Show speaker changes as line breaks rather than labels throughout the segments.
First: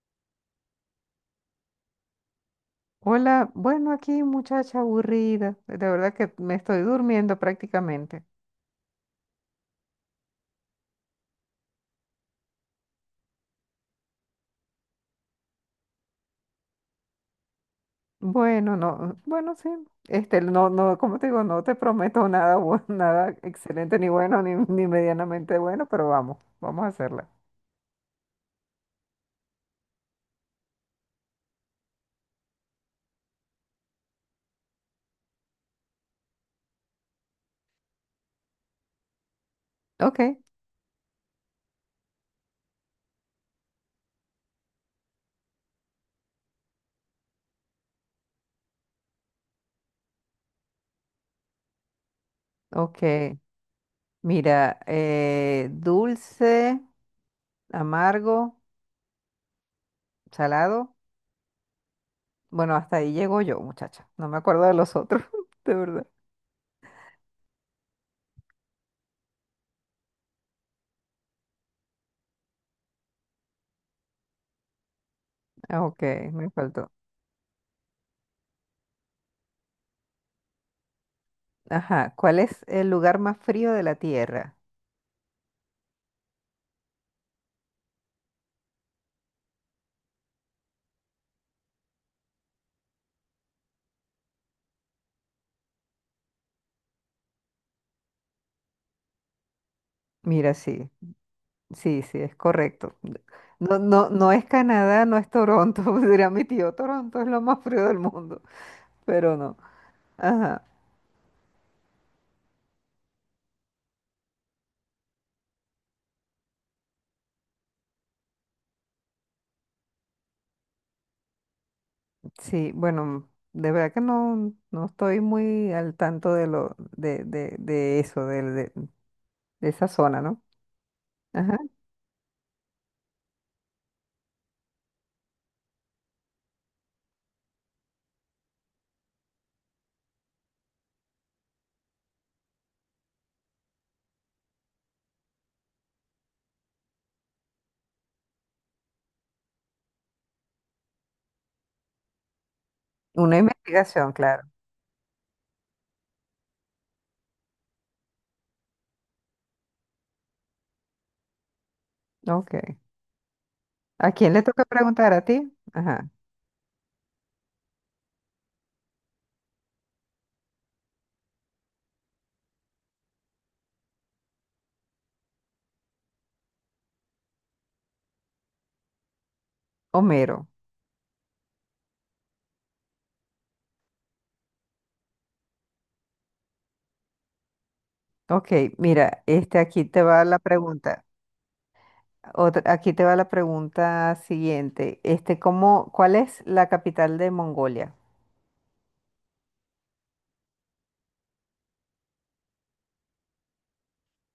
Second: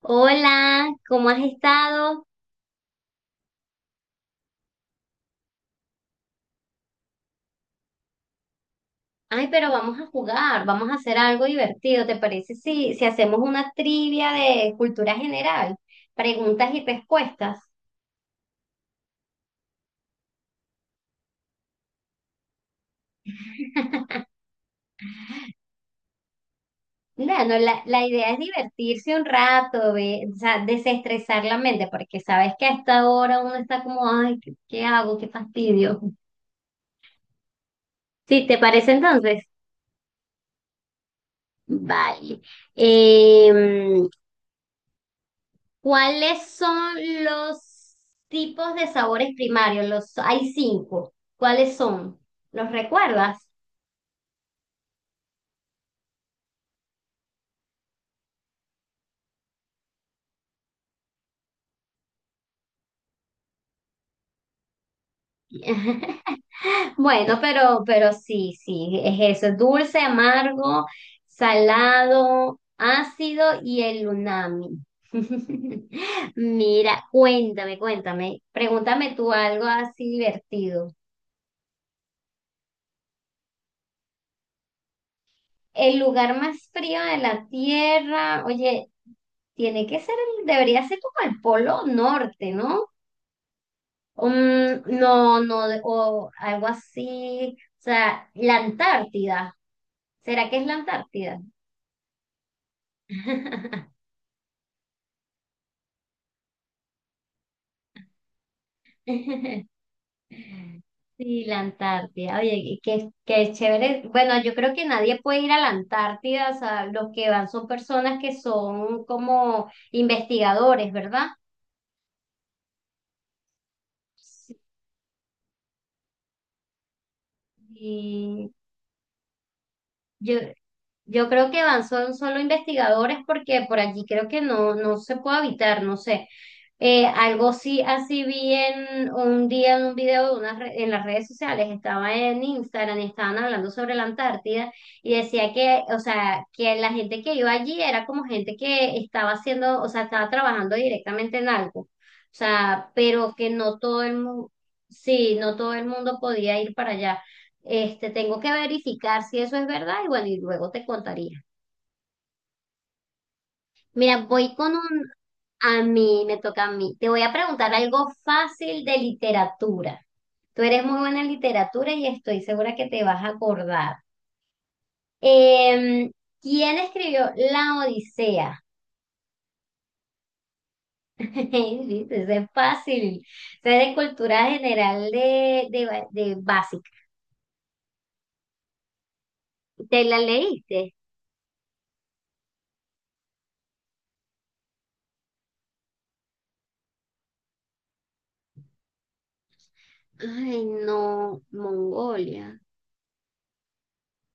Hola, ¿cómo has estado?
Hola, bueno, aquí muchacha aburrida, de verdad que me estoy durmiendo prácticamente.
Ay, pero vamos a jugar, vamos a hacer algo divertido. ¿Te parece si hacemos una trivia de cultura general? Preguntas y respuestas.
Bueno, no, bueno, sí, no, no, como te digo, no te prometo nada, nada excelente, ni bueno, ni medianamente bueno, pero vamos, vamos a hacerla.
Bueno, la idea es divertirse un rato, o sea, desestresar la mente, porque sabes que a esta hora uno está como, ay, ¿qué hago? Qué fastidio. Sí, ¿te parece entonces?
Ok,
Vale. Em, ¿cuáles son los tipos de sabores primarios? Los, hay cinco. ¿Cuáles son? ¿Los
ok,
recuerdas?
mira, dulce, amargo, salado, bueno, hasta ahí llego yo, muchacha, no me acuerdo de los otros, de verdad.
Bueno, pero sí, sí, es eso. Dulce, amargo, salado, ácido y el umami.
Ah, ok, me faltó.
Mira, cuéntame, cuéntame. Pregúntame tú algo así divertido.
Ajá, ¿cuál es el lugar más frío de la Tierra?
El lugar más frío de la Tierra, oye, tiene que ser, debería ser como el Polo Norte, ¿no? Mm, no, no, o algo así, o sea, la Antártida. ¿Será
Mira,
que es la
sí,
Antártida?
sí, sí, es correcto. No, no, no es Canadá, no es Toronto, dirá mi tío, Toronto es lo más frío del mundo, pero no. Ajá,
Sí, la Antártida. Oye, y qué chévere. Bueno, yo creo que nadie puede ir a la Antártida, o sea, los que van son personas que son como investigadores, ¿verdad?
sí, bueno, de verdad que no, no estoy muy al tanto de eso,
Sí,
de esa zona,
Yo,
¿no?
yo creo
Ajá.
que van son solo investigadores porque por allí creo que no se puede habitar, no sé. Algo sí, así vi en un día en un video de en las redes sociales, estaba en Instagram y estaban hablando sobre la Antártida y decía que, o sea, que la gente que iba allí era como gente que estaba haciendo, o sea, estaba trabajando directamente en algo, o sea, pero
Una
que no todo
investigación,
el
claro.
mundo, sí, no todo el mundo podía ir para allá. Tengo que verificar si eso es verdad y bueno, y luego te contaría.
Ok. ¿A
Mira,
quién le
voy
toca
con un.
preguntar? ¿A ti?
A
Ajá.
mí, me toca a mí. Te voy a preguntar algo fácil de literatura. Tú eres muy buena en literatura y estoy segura que te vas a acordar. Em, ¿Quién escribió La Odisea?
Homero.
Sí, eso es fácil. O sea, de cultura general de básica.
Ok, mira, este aquí
¿Te
te
la
va la
leíste?
pregunta. Aquí te va la pregunta siguiente. ¿Cómo, cuál es la capital de Mongolia?
Ay, no, Mongolia.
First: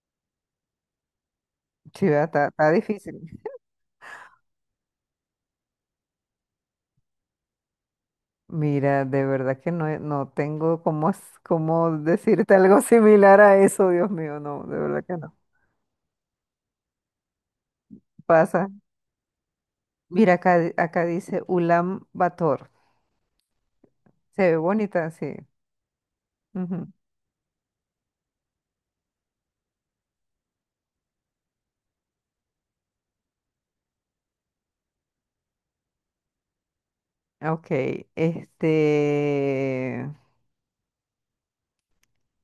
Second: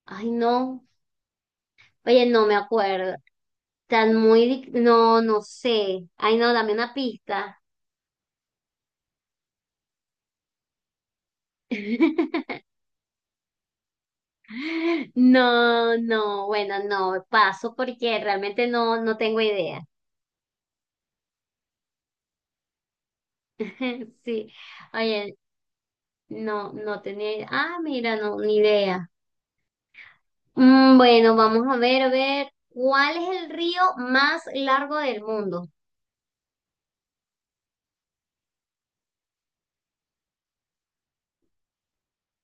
Ay, no.
Sí, ¿verdad?
Oye, no
Está,
me
está
acuerdo.
difícil.
No, no sé. Ay, no, dame una pista.
Mira, de verdad que no, no tengo cómo, cómo decirte algo similar a eso, Dios mío, no, de verdad que no.
No, no, bueno, no, paso porque realmente
Pasa.
no, no tengo idea.
Mira, acá, acá dice Ulan Bator. Se
Sí,
ve bonita,
oye,
sí.
no,
Ujú.
no tenía idea. Ah, mira, no, ni idea. Mm, bueno, vamos a ver, ¿cuál es el río más largo del mundo?
Ok, este,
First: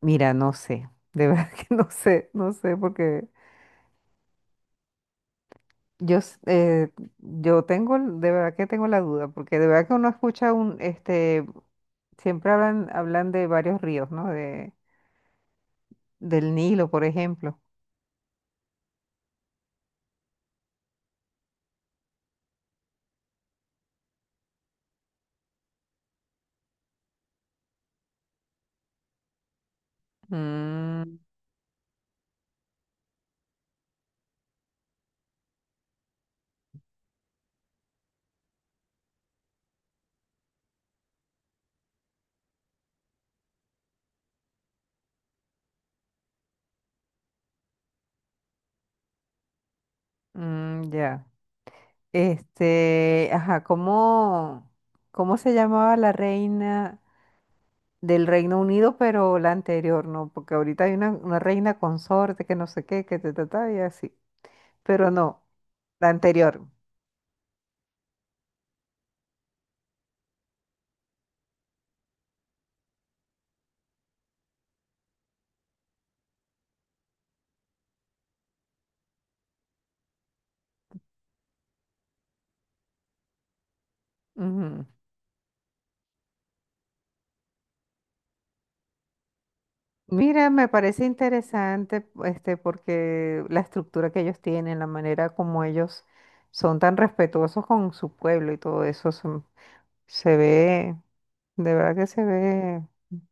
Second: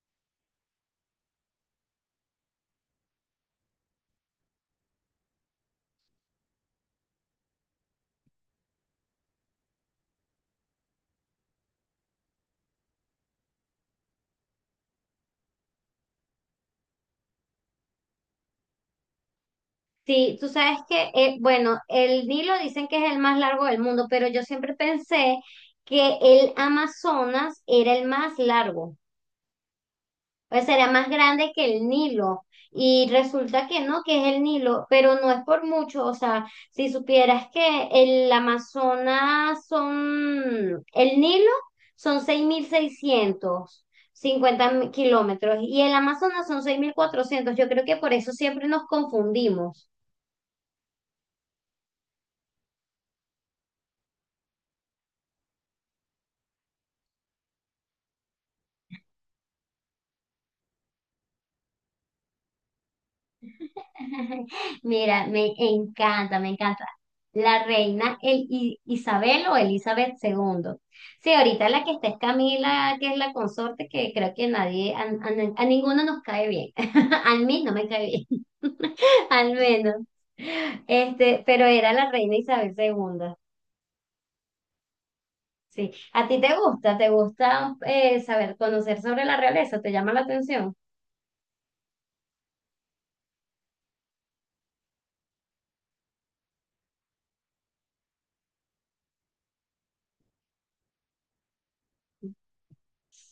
mira, no sé, de verdad que no sé, no sé, porque yo, yo tengo, de verdad que tengo la duda, porque de verdad que uno escucha un, siempre hablan de varios ríos, ¿no? De, del Nilo, por ejemplo.
Sí, tú sabes que, bueno, el Nilo dicen que es el más largo del mundo, pero yo siempre pensé que el Amazonas era el más largo, o sea, era más
Mm,
grande que el Nilo. Y resulta que no, que es el Nilo, pero no es por mucho, o sea, si supieras que el Amazonas son, el Nilo son 6650 kilómetros y el Amazonas son 6400. Yo creo que por eso siempre nos confundimos.
ya. Ajá, ¿cómo se llamaba la reina del Reino Unido, pero la anterior, ¿no? Porque ahorita hay una reina consorte que no sé qué, que te trata y así. Pero
Mira,
no,
me
la
encanta, me
anterior.
encanta. La reina Isabel o Elizabeth II. Sí, ahorita la que está es Camila, que es la consorte, que creo que nadie, a ninguno nos cae bien. A mí no me cae bien, al menos. Pero era la reina Isabel II.
Ujú.
Sí. ¿A ti te gusta? ¿Te gusta saber, conocer sobre la realeza? ¿Te llama la
Mira, me
atención?
parece interesante, porque la estructura que ellos tienen, la manera como ellos son tan respetuosos con su pueblo y todo eso, se ve, de verdad que se ve.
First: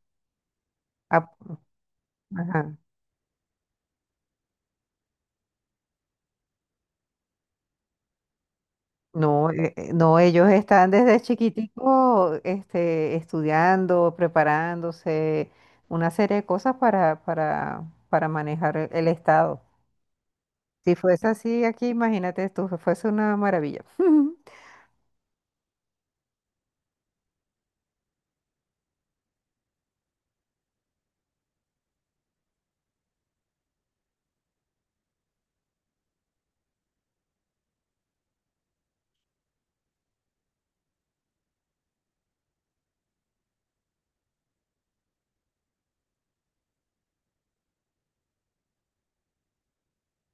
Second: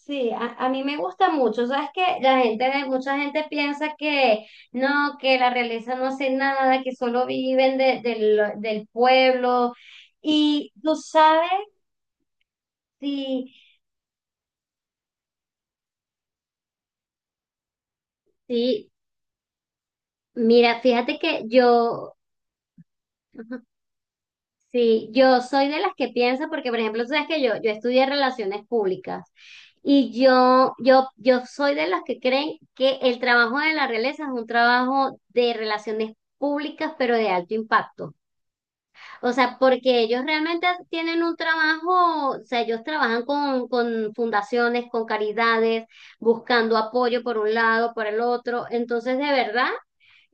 Sí, a mí me gusta
ap-
mucho. Sabes que la gente,
ajá.
mucha gente piensa que no, que la realeza no hace nada, que solo viven del
No,
pueblo.
no, ellos
Y
están
tú
desde
sabes,
chiquitico,
sí,
estudiando, preparándose, una serie de cosas para manejar el
sí.
el Estado.
Mira,
Si
fíjate
fuese
que
así aquí,
yo.
imagínate tú, fuese una maravilla.
Sí, yo soy de las que piensa, porque por ejemplo, tú sabes que yo estudié relaciones públicas y yo soy de las que creen que el trabajo de la realeza es un trabajo de relaciones públicas, pero de alto impacto. O sea, porque ellos realmente tienen un trabajo, o sea, ellos trabajan con, fundaciones, con caridades, buscando apoyo por un lado, por el otro. Entonces, de verdad.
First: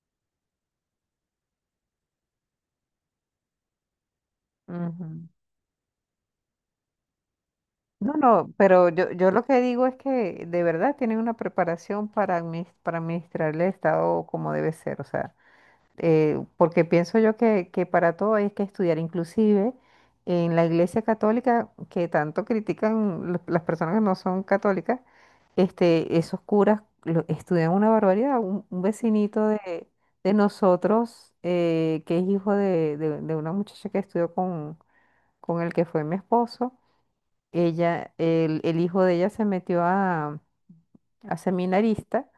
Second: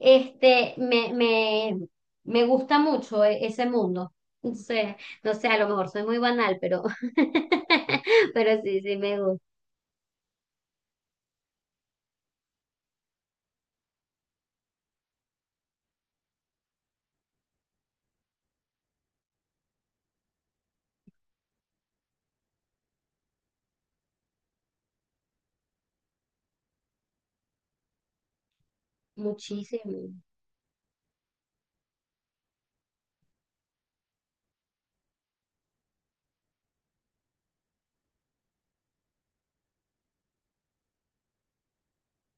Este, me, me, me gusta mucho ese mundo. Entonces
Ujú.
no sé, a lo mejor soy muy banal, pero,
No, no,
pero sí,
pero
sí
yo,
me
yo
gusta
lo que digo es que de verdad tienen una preparación para, para administrar el Estado como debe ser, o sea, porque pienso yo que para todo hay que estudiar, inclusive en la Iglesia Católica, que tanto critican las personas que no son católicas, esos curas estudian una barbaridad. Un vecinito
muchísimo.
de nosotros, que es hijo de una muchacha que estudió con el que fue mi esposo, ella, el hijo de ella se metió a seminarista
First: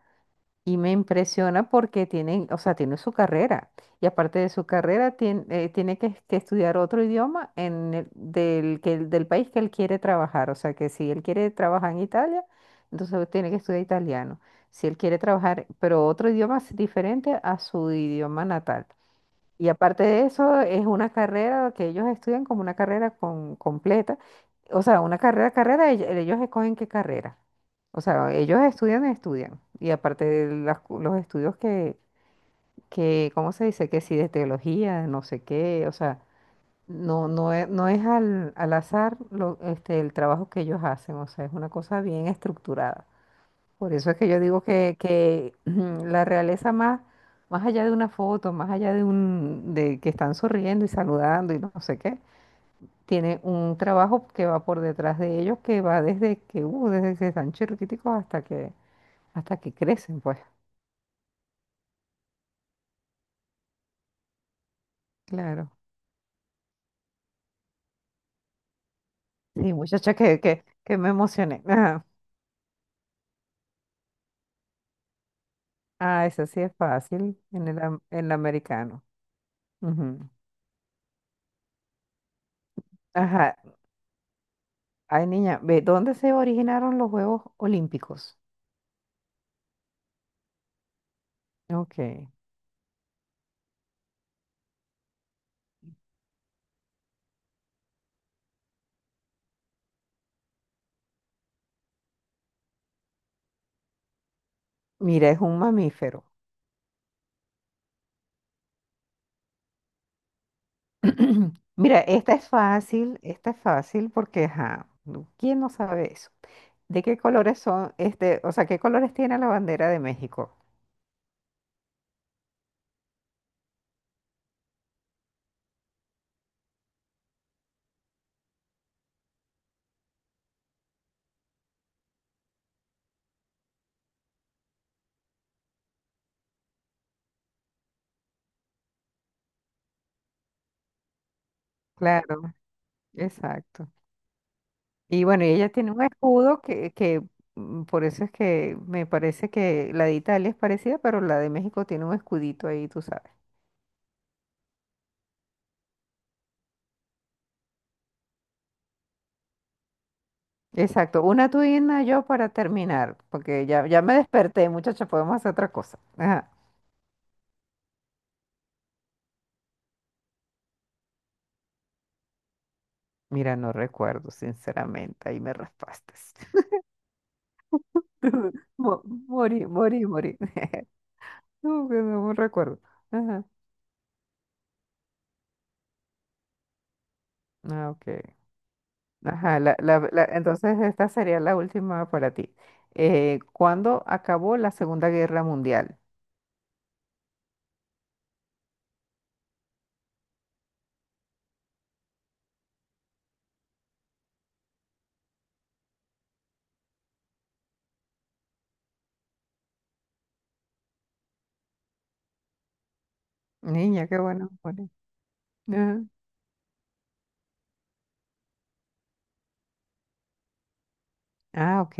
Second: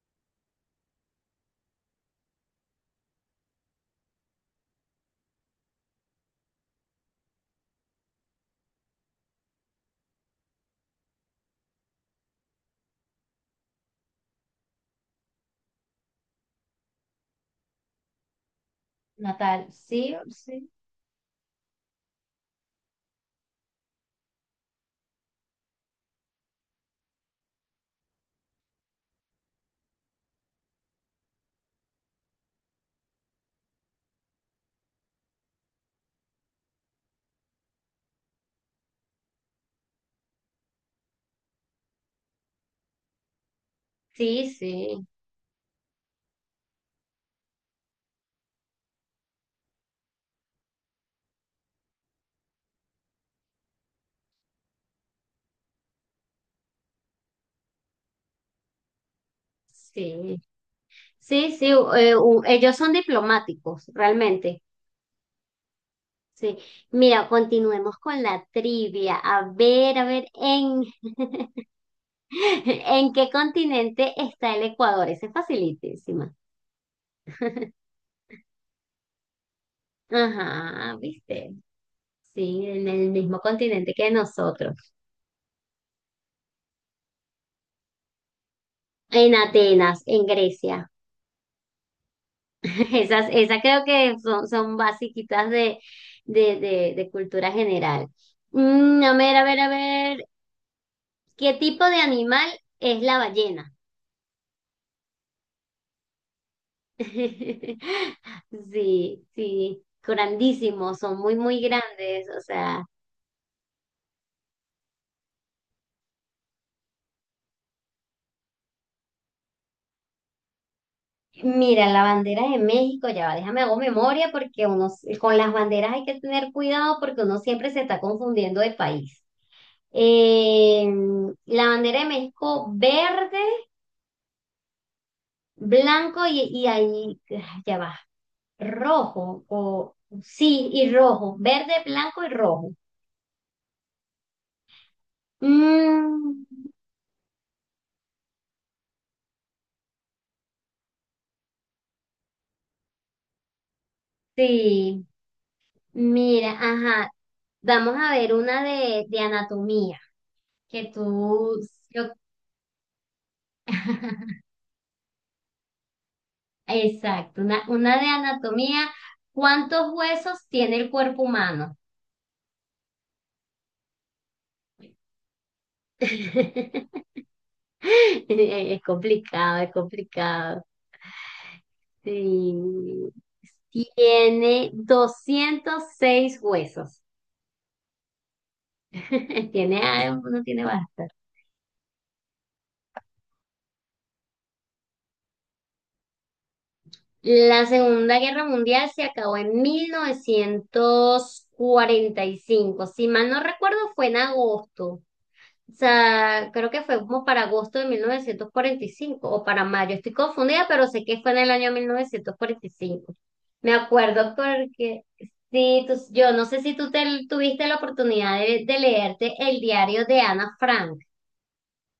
y me impresiona porque tiene, o sea, tiene su carrera y aparte de su carrera tiene, tiene que estudiar otro idioma en del, que, del país que él quiere trabajar, o sea, que si él quiere trabajar en Italia, entonces tiene que estudiar italiano. Si él quiere trabajar, pero otro idioma es diferente a su idioma natal.
Natal,
Y aparte
sí,
de eso,
sí.
es una carrera que ellos estudian como una carrera con, completa. O sea, una carrera, carrera, ellos escogen qué carrera. O sea, ellos estudian, estudian. Y aparte de los estudios ¿cómo se dice? Que si de teología, no sé qué. O sea, no, no es, no es al, al azar lo, el trabajo que ellos hacen. O sea, es una cosa bien estructurada. Por eso es que yo
Sí,
digo que,
sí,
que la realeza más, más allá de una foto, más allá de un, de que están sonriendo y saludando y no sé qué, tiene un trabajo que va por detrás de ellos, que va desde desde que están chiquiticos hasta que crecen, pues.
sí. Sí, sí, ellos son diplomáticos, realmente.
Claro.
Sí. Mira, continuemos con la trivia.
Sí,
A
muchacha,
ver,
que me emocioné. Ajá.
¿En qué continente está el Ecuador? Ese es
Ah,
facilitísima.
eso sí es fácil en el, en el americano. Ujú.
Ajá, ¿viste? Sí, en el mismo
Ajá.
continente que nosotros.
Ay, niña, ve, ¿dónde se originaron los Juegos Olímpicos?
En Atenas, en Grecia.
Ok.
Esas creo que son, basiquitas de cultura general. Mm, a ver, a ver, a ver. ¿Qué tipo de animal es la ballena?
Mira, es un mamífero.
Sí, sí. Grandísimos, son muy, muy
Mira,
grandes. O sea,
esta es fácil porque, ajá, ¿quién no sabe eso? ¿De qué colores son, o sea, qué colores tiene la bandera de México?
mira, la bandera de México, ya va, déjame hago memoria porque uno, con las banderas hay que tener cuidado porque uno siempre se está confundiendo de país. Eh, la bandera de México verde, blanco y ahí, ya va, rojo, o sí, y rojo, verde, blanco y
Claro,
rojo.
exacto. Y bueno, y ella tiene un
Mm,
escudo por eso es que me parece que la de Italia es parecida, pero la de México tiene un escudito ahí, tú sabes.
sí, mira, ajá, vamos a ver una de anatomía, que
Exacto, una
tú,
tú y una
yo-
yo para terminar, porque ya, ya me desperté, muchacha, podemos hacer otra cosa. Ajá.
exacto, una de anatomía, ¿cuántos huesos tiene el cuerpo humano?
Mira, no recuerdo, sinceramente, ahí me raspaste.
Es
Mo-
complicado,
Morí,
es
morí, morí.
complicado.
No, que no me recuerdo.
Sí.
Ajá.
Tiene 206 huesos.
Ah, ok. Ajá,
No tiene
entonces esta
bastante.
sería la última para ti. ¿Cuándo acabó la Segunda Guerra Mundial?
La Segunda Guerra Mundial se acabó en 1945. Si mal no recuerdo, fue en agosto. O sea, creo que fue como para agosto de 1945 o para mayo. Estoy confundida, pero sé que fue en el año 1945. Me
Niña, qué
acuerdo
bueno. Morí.
porque sí,
Ajá.
yo no sé si tú tuviste la oportunidad de leerte el diario de Ana Frank.
Ah, ok.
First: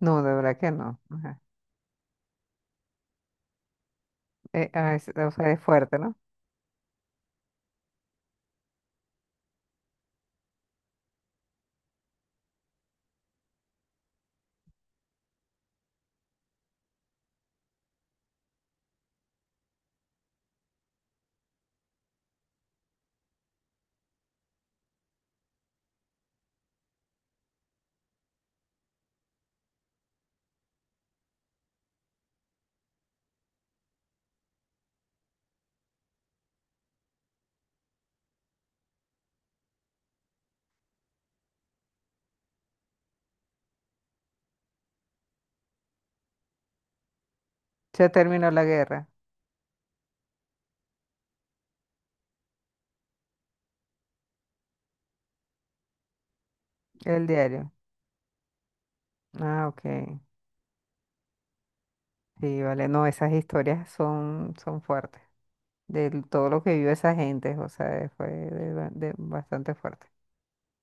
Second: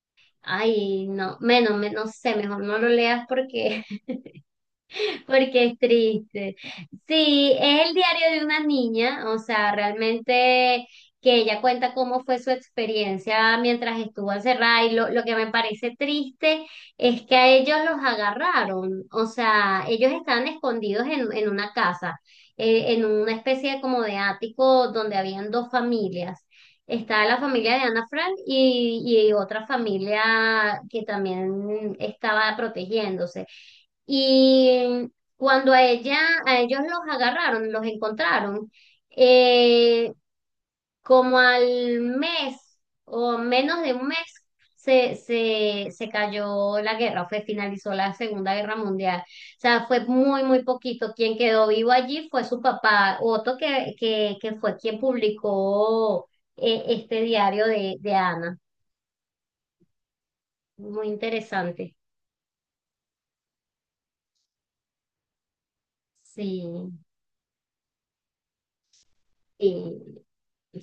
No, de verdad que no.
Ay, no,
Ajá.
menos, no sé, mejor no lo leas porque.
O sea, es
Porque es
fuerte, ¿no?
triste. Sí, es el diario de una niña, o sea, realmente que ella cuenta cómo fue su experiencia mientras estuvo encerrada y lo que me parece triste es que a ellos los agarraron, o sea, ellos estaban escondidos en una casa, en una especie de como de ático donde habían dos familias. Estaba la familia de Ana Frank y otra familia que también estaba protegiéndose. Y cuando a ellos los agarraron, los encontraron, eh, como al mes o menos de un mes se cayó la guerra, finalizó
Se
la
terminó
Segunda
la
Guerra
guerra,
Mundial. O sea, fue muy, muy poquito. Quien quedó vivo allí fue su papá, Otto, que fue quien publicó este
el
diario
diario.
de Ana.
Ah, ok.
Muy interesante.
Sí, vale. No, esas historias son, son fuertes. De todo
Sí.
lo que vivió esa gente, o sea, fue de de bastante
Y
fuerte.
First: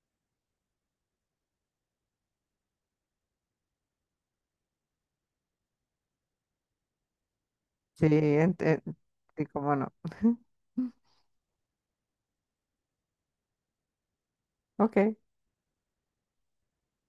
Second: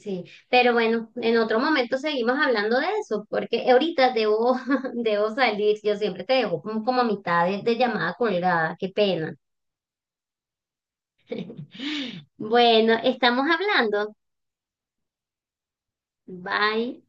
sí, pero bueno, en otro momento seguimos hablando de eso, porque ahorita debo, debo salir, yo siempre te dejo como, a mitad de
Sí,
llamada colgada, qué pena.
sí, cómo no.
Bueno, estamos hablando.
Ok.
Bye.